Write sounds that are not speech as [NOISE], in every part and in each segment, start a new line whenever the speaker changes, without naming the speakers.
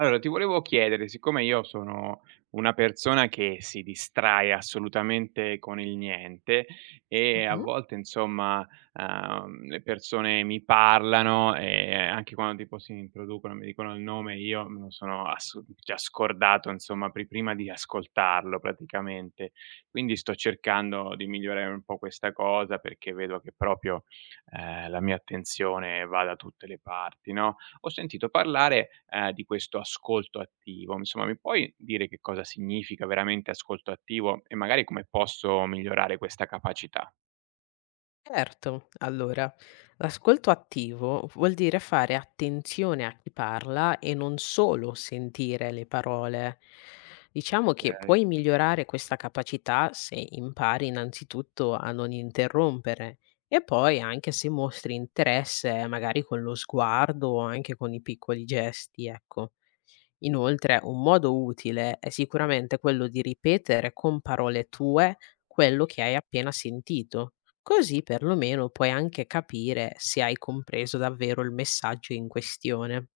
Allora, ti volevo chiedere, siccome io sono una persona che si distrae assolutamente con il niente e a
Mh-mh.
volte, insomma, le persone mi parlano e anche quando tipo si introducono, mi dicono il nome, io me lo sono già scordato, insomma, prima di ascoltarlo praticamente. Quindi sto cercando di migliorare un po' questa cosa perché vedo che proprio la mia attenzione va da tutte le parti, no? Ho sentito parlare, di questo ascolto attivo. Insomma, mi puoi dire che cosa significa veramente ascolto attivo e magari come posso migliorare questa capacità?
Certo. Allora, l'ascolto attivo vuol dire fare attenzione a chi parla e non solo sentire le parole. Diciamo che puoi migliorare questa capacità se impari innanzitutto a non interrompere e poi anche se mostri interesse magari con lo sguardo o anche con i piccoli gesti, ecco. Inoltre, un modo utile è sicuramente quello di ripetere con parole tue quello che hai appena sentito, così perlomeno puoi anche capire se hai compreso davvero il messaggio in questione.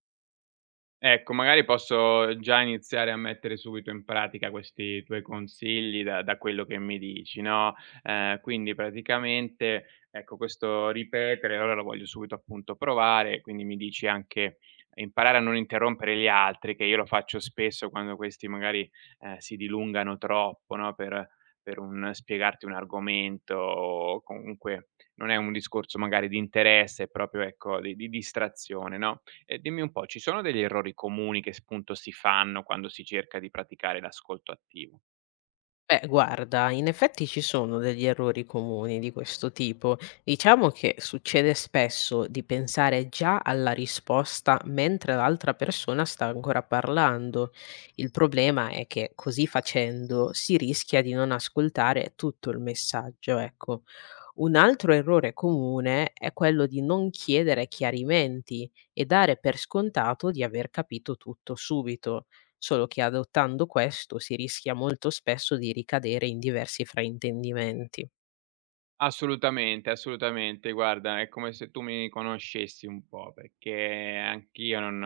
Ecco, magari posso già iniziare a mettere subito in pratica questi tuoi consigli da quello che mi dici, no, quindi praticamente, ecco, questo ripetere, allora lo voglio subito appunto provare, quindi mi dici anche imparare a non interrompere gli altri, che io lo faccio spesso quando questi magari, si dilungano troppo, no, per un spiegarti un argomento o comunque non è un discorso magari di interesse, è proprio, ecco, di distrazione, no? E dimmi un po', ci sono degli errori comuni che, spunto, si fanno quando si cerca di praticare l'ascolto attivo?
Beh, guarda, in effetti ci sono degli errori comuni di questo tipo. Diciamo che succede spesso di pensare già alla risposta mentre l'altra persona sta ancora parlando. Il problema è che così facendo si rischia di non ascoltare tutto il messaggio, ecco. Un altro errore comune è quello di non chiedere chiarimenti e dare per scontato di aver capito tutto subito, solo che adottando questo si rischia molto spesso di ricadere in diversi fraintendimenti.
Assolutamente, assolutamente. Guarda, è come se tu mi conoscessi un po', perché anch'io non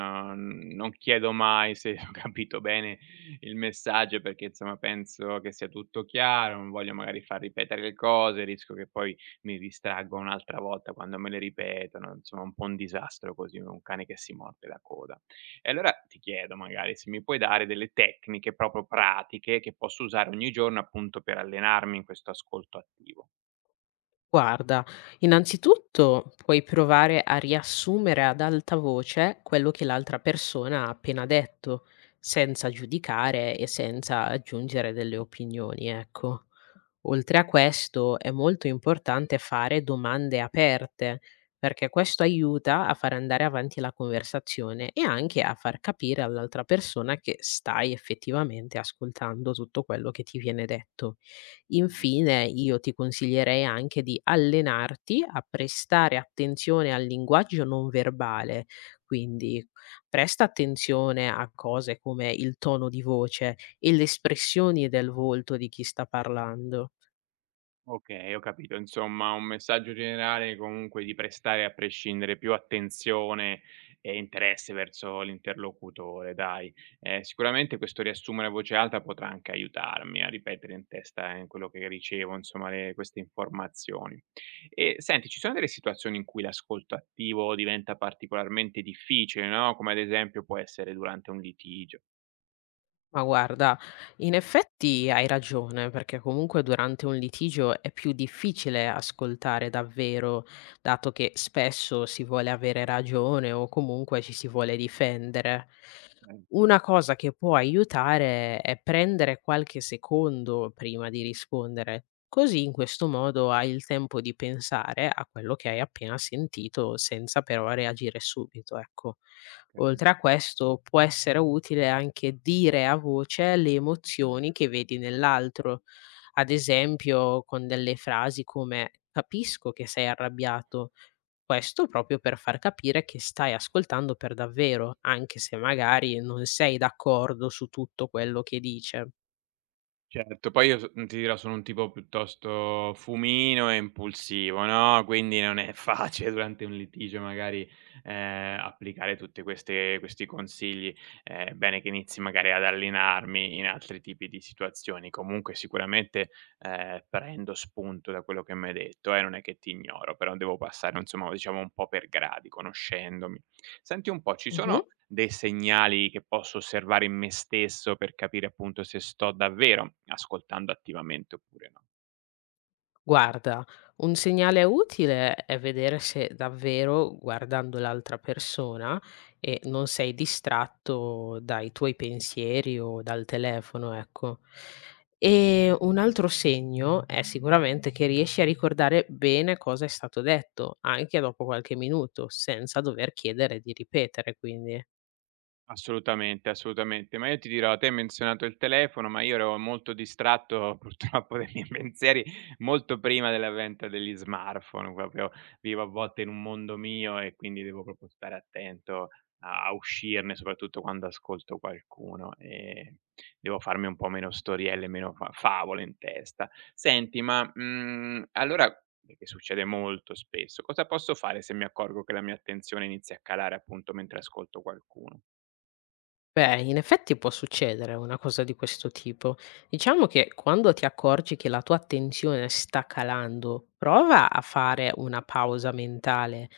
non chiedo mai se ho capito bene il messaggio, perché insomma penso che sia tutto chiaro, non voglio magari far ripetere le cose, rischio che poi mi distraggo un'altra volta quando me le ripetono, insomma un po' un disastro così, un cane che si morde la coda. E allora ti chiedo magari se mi puoi dare delle tecniche proprio pratiche che posso usare ogni giorno appunto per allenarmi in questo ascolto attivo.
Guarda, innanzitutto puoi provare a riassumere ad alta voce quello che l'altra persona ha appena detto, senza giudicare e senza aggiungere delle opinioni, ecco. Oltre a questo, è molto importante fare domande aperte, perché questo aiuta a far andare avanti la conversazione e anche a far capire all'altra persona che stai effettivamente ascoltando tutto quello che ti viene detto. Infine, io ti consiglierei anche di allenarti a prestare attenzione al linguaggio non verbale, quindi presta attenzione a cose come il tono di voce e le espressioni del volto di chi sta parlando.
Okay, ho capito. Insomma, un messaggio generale comunque di prestare a prescindere più attenzione e interesse verso l'interlocutore, dai. Sicuramente questo riassumere a voce alta potrà anche aiutarmi a ripetere in testa, quello che ricevo, insomma, le queste informazioni. E senti, ci sono delle situazioni in cui l'ascolto attivo diventa particolarmente difficile, no, come ad esempio può essere durante un litigio?
Ma guarda, in effetti hai ragione, perché comunque durante un litigio è più difficile ascoltare davvero, dato che spesso si vuole avere ragione o comunque ci si vuole difendere.
Ecco,
Una cosa che può aiutare è prendere qualche secondo prima di rispondere, così in questo modo hai il tempo di pensare a quello che hai appena sentito senza però reagire subito, ecco.
okay.
Oltre a questo, può essere utile anche dire a voce le emozioni che vedi nell'altro, ad esempio con delle frasi come capisco che sei arrabbiato, questo proprio per far capire che stai ascoltando per davvero, anche se magari non sei d'accordo su tutto quello che dice.
Certo, poi io so ti dirò sono un tipo piuttosto fumino e impulsivo, no, quindi non è [LAUGHS] facile durante un litigio magari, applicare tutte queste questi consigli. È bene che inizi magari ad allenarmi in altri tipi di situazioni. Comunque sicuramente, prendo spunto da quello che m'hai detto, non è che ti ignoro, però devo passare insomma, diciamo un po' per gradi, conoscendomi. Senti un po', ci
Mhm.
sono dei segnali che posso osservare in me stesso per capire appunto se sto davvero ascoltando attivamente oppure no?
Guarda, un segnale utile è vedere se davvero guardando l'altra persona e non sei distratto dai tuoi pensieri o dal telefono, ecco. E un altro segno è sicuramente che riesci a ricordare bene cosa è stato detto, anche dopo qualche minuto, senza dover chiedere di ripetere, quindi.
Assolutamente, assolutamente. Ma io ti dirò, te hai menzionato il telefono, ma io ero molto distratto [LAUGHS] purtroppo dai miei pensieri molto prima dell'avvento degli smartphone, proprio vivo a volte in un mondo mio e quindi devo proprio stare attento a uscirne, soprattutto quando ascolto qualcuno e devo farmi un po' meno storielle, meno fa favole in testa. Senti, ma, allora che succede molto spesso, cosa posso fare se mi accorgo che la mia attenzione inizia a calare appunto mentre ascolto qualcuno?
Beh, in effetti può succedere una cosa di questo tipo. Diciamo che quando ti accorgi che la tua attenzione sta calando, prova a fare una pausa mentale.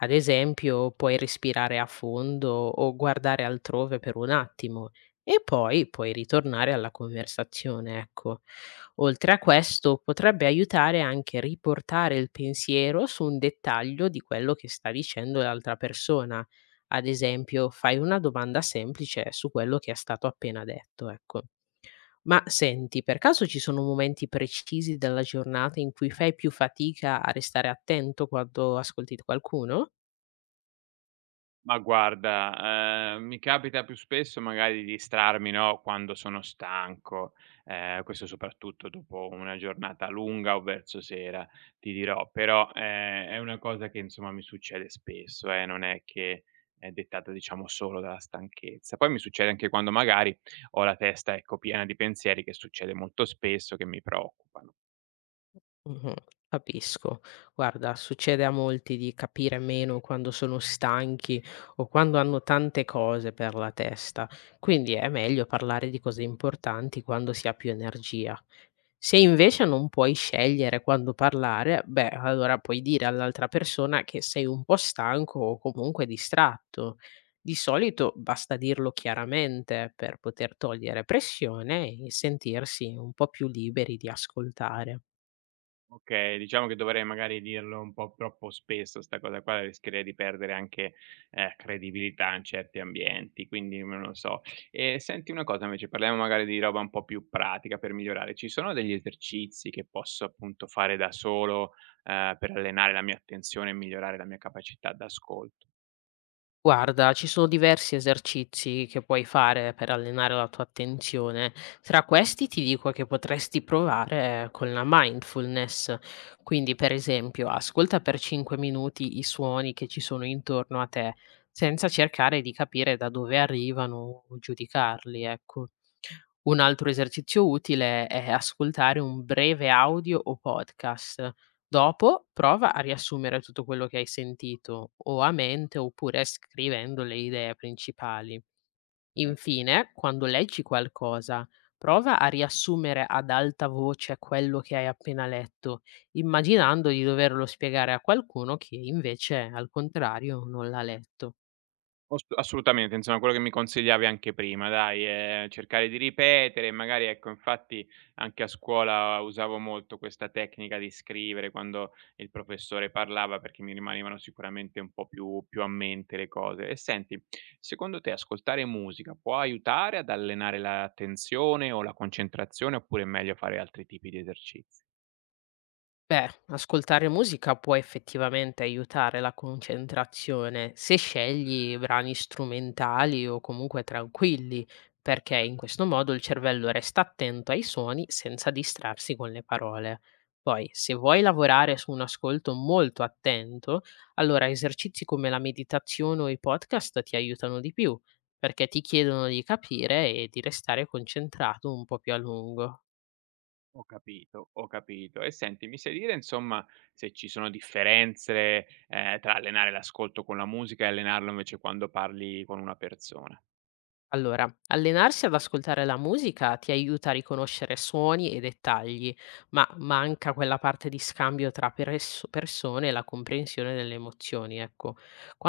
Ad esempio, puoi respirare a fondo o guardare altrove per un attimo e poi puoi ritornare alla conversazione, ecco. Oltre a questo, potrebbe aiutare anche riportare il pensiero su un dettaglio di quello che sta dicendo l'altra persona ad esempio, fai una domanda semplice su quello che è stato appena detto, ecco. Ma senti, per caso ci sono momenti precisi della giornata in cui fai più fatica a restare attento quando ascolti qualcuno?
Ma guarda, mi capita più spesso magari di distrarmi, no, quando sono stanco, questo soprattutto dopo una giornata lunga o verso sera, ti dirò. Però, è una cosa che insomma mi succede spesso, non è che è dettata diciamo solo dalla stanchezza. Poi mi succede anche quando magari ho la testa, ecco, piena di pensieri, che succede molto spesso, che mi preoccupano.
Mh-mh, capisco. Guarda, succede a molti di capire meno quando sono stanchi o quando hanno tante cose per la testa, quindi è meglio parlare di cose importanti quando si ha più energia. Se invece non puoi scegliere quando parlare, beh, allora puoi dire all'altra persona che sei un po' stanco o comunque distratto. Di solito basta dirlo chiaramente per poter togliere pressione e sentirsi un po' più liberi di ascoltare.
Okay, diciamo che dovrei magari dirlo un po' troppo spesso sta cosa qua, rischierei di perdere anche, credibilità in certi ambienti, quindi non lo so. E senti una cosa invece, parliamo magari di roba un po' più pratica per migliorare. Ci sono degli esercizi che posso appunto fare da solo, per allenare la mia attenzione e migliorare la mia capacità d'ascolto?
Guarda, ci sono diversi esercizi che puoi fare per allenare la tua attenzione. Tra questi ti dico che potresti provare con la mindfulness. Quindi, per esempio, ascolta per 5 minuti i suoni che ci sono intorno a te, senza cercare di capire da dove arrivano o giudicarli, ecco. Un altro esercizio utile è ascoltare un breve audio o podcast. Dopo prova a riassumere tutto quello che hai sentito o a mente oppure scrivendo le idee principali. Infine, quando leggi qualcosa, prova a riassumere ad alta voce quello che hai appena letto, immaginando di doverlo spiegare a qualcuno che invece al contrario non l'ha letto.
Os assolutamente, insomma quello che mi consigliavi anche prima dai, cercare di ripetere, magari ecco infatti anche a scuola usavo molto questa tecnica di scrivere quando il professore parlava, perché mi rimanevano sicuramente un po' più a mente le cose. E senti, secondo te ascoltare musica può aiutare ad allenare l'attenzione o la concentrazione, oppure è meglio fare altri tipi di esercizi?
Beh, ascoltare musica può effettivamente aiutare la concentrazione se scegli brani strumentali o comunque tranquilli, perché in questo modo il cervello resta attento ai suoni senza distrarsi con le parole. Poi, se vuoi lavorare su un ascolto molto attento, allora esercizi come la meditazione o i podcast ti aiutano di più, perché ti chiedono di capire e di restare concentrato un po' più a lungo.
Ho capito, ho capito. E senti, mi sai dire insomma se ci sono differenze, tra allenare l'ascolto con la musica e allenarlo invece quando parli con una persona?
Allora, allenarsi ad ascoltare la musica ti aiuta a riconoscere suoni e dettagli, ma manca quella parte di scambio tra persone e la comprensione delle emozioni, ecco.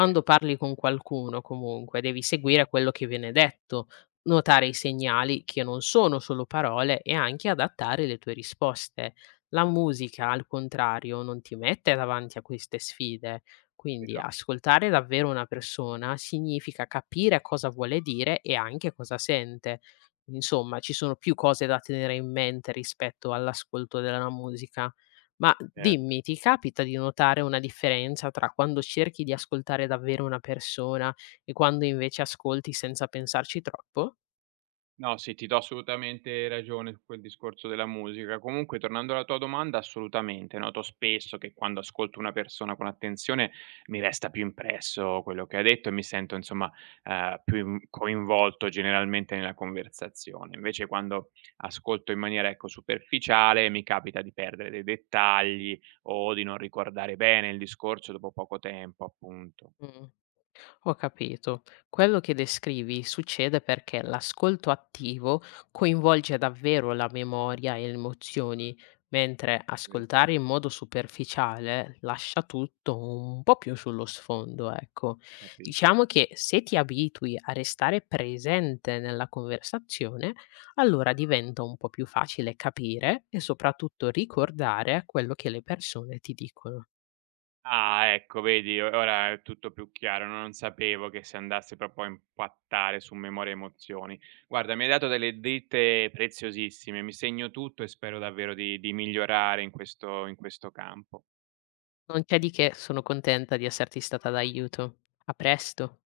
Ve
parli con qualcuno, comunque, devi seguire quello che viene detto, notare i segnali che non sono solo parole e anche adattare le tue risposte. La musica, al contrario, non ti mette davanti a queste sfide quindi
vero,
ascoltare davvero una persona significa capire cosa vuole dire e anche cosa sente. Insomma, ci sono più cose da tenere in mente rispetto all'ascolto della musica. Ma
certo.
dimmi, ti capita di notare una differenza tra quando cerchi di ascoltare davvero una persona e quando invece ascolti senza pensarci troppo?
No, sì, ti do assolutamente ragione su quel discorso della musica. Comunque, tornando alla tua domanda, assolutamente. Noto spesso che quando ascolto una persona con attenzione mi resta più impresso quello che ha detto e mi sento, insomma, più coinvolto generalmente nella conversazione. Invece, quando ascolto in maniera, ecco, superficiale, mi capita di perdere dei dettagli o di non ricordare bene il discorso dopo poco tempo, appunto.
Mm. Ho capito. Quello che descrivi succede perché l'ascolto attivo coinvolge davvero la memoria e le emozioni, mentre
Eh,
ascoltare in modo superficiale lascia tutto un po' più sullo sfondo, ecco.
Capito?
Diciamo che se ti abitui a restare presente nella conversazione, allora diventa un po' più facile capire e soprattutto ricordare quello che le persone ti dicono.
Ah, ecco vedi, o ora è tutto più chiaro, no. Non sapevo che si andasse proprio a impattare su memoria e emozioni. Guarda, mi hai dato delle dritte preziosissime, mi segno tutto e spero davvero di migliorare in questo campo.
Non c'è di che, sono contenta di esserti stata d'aiuto. A presto.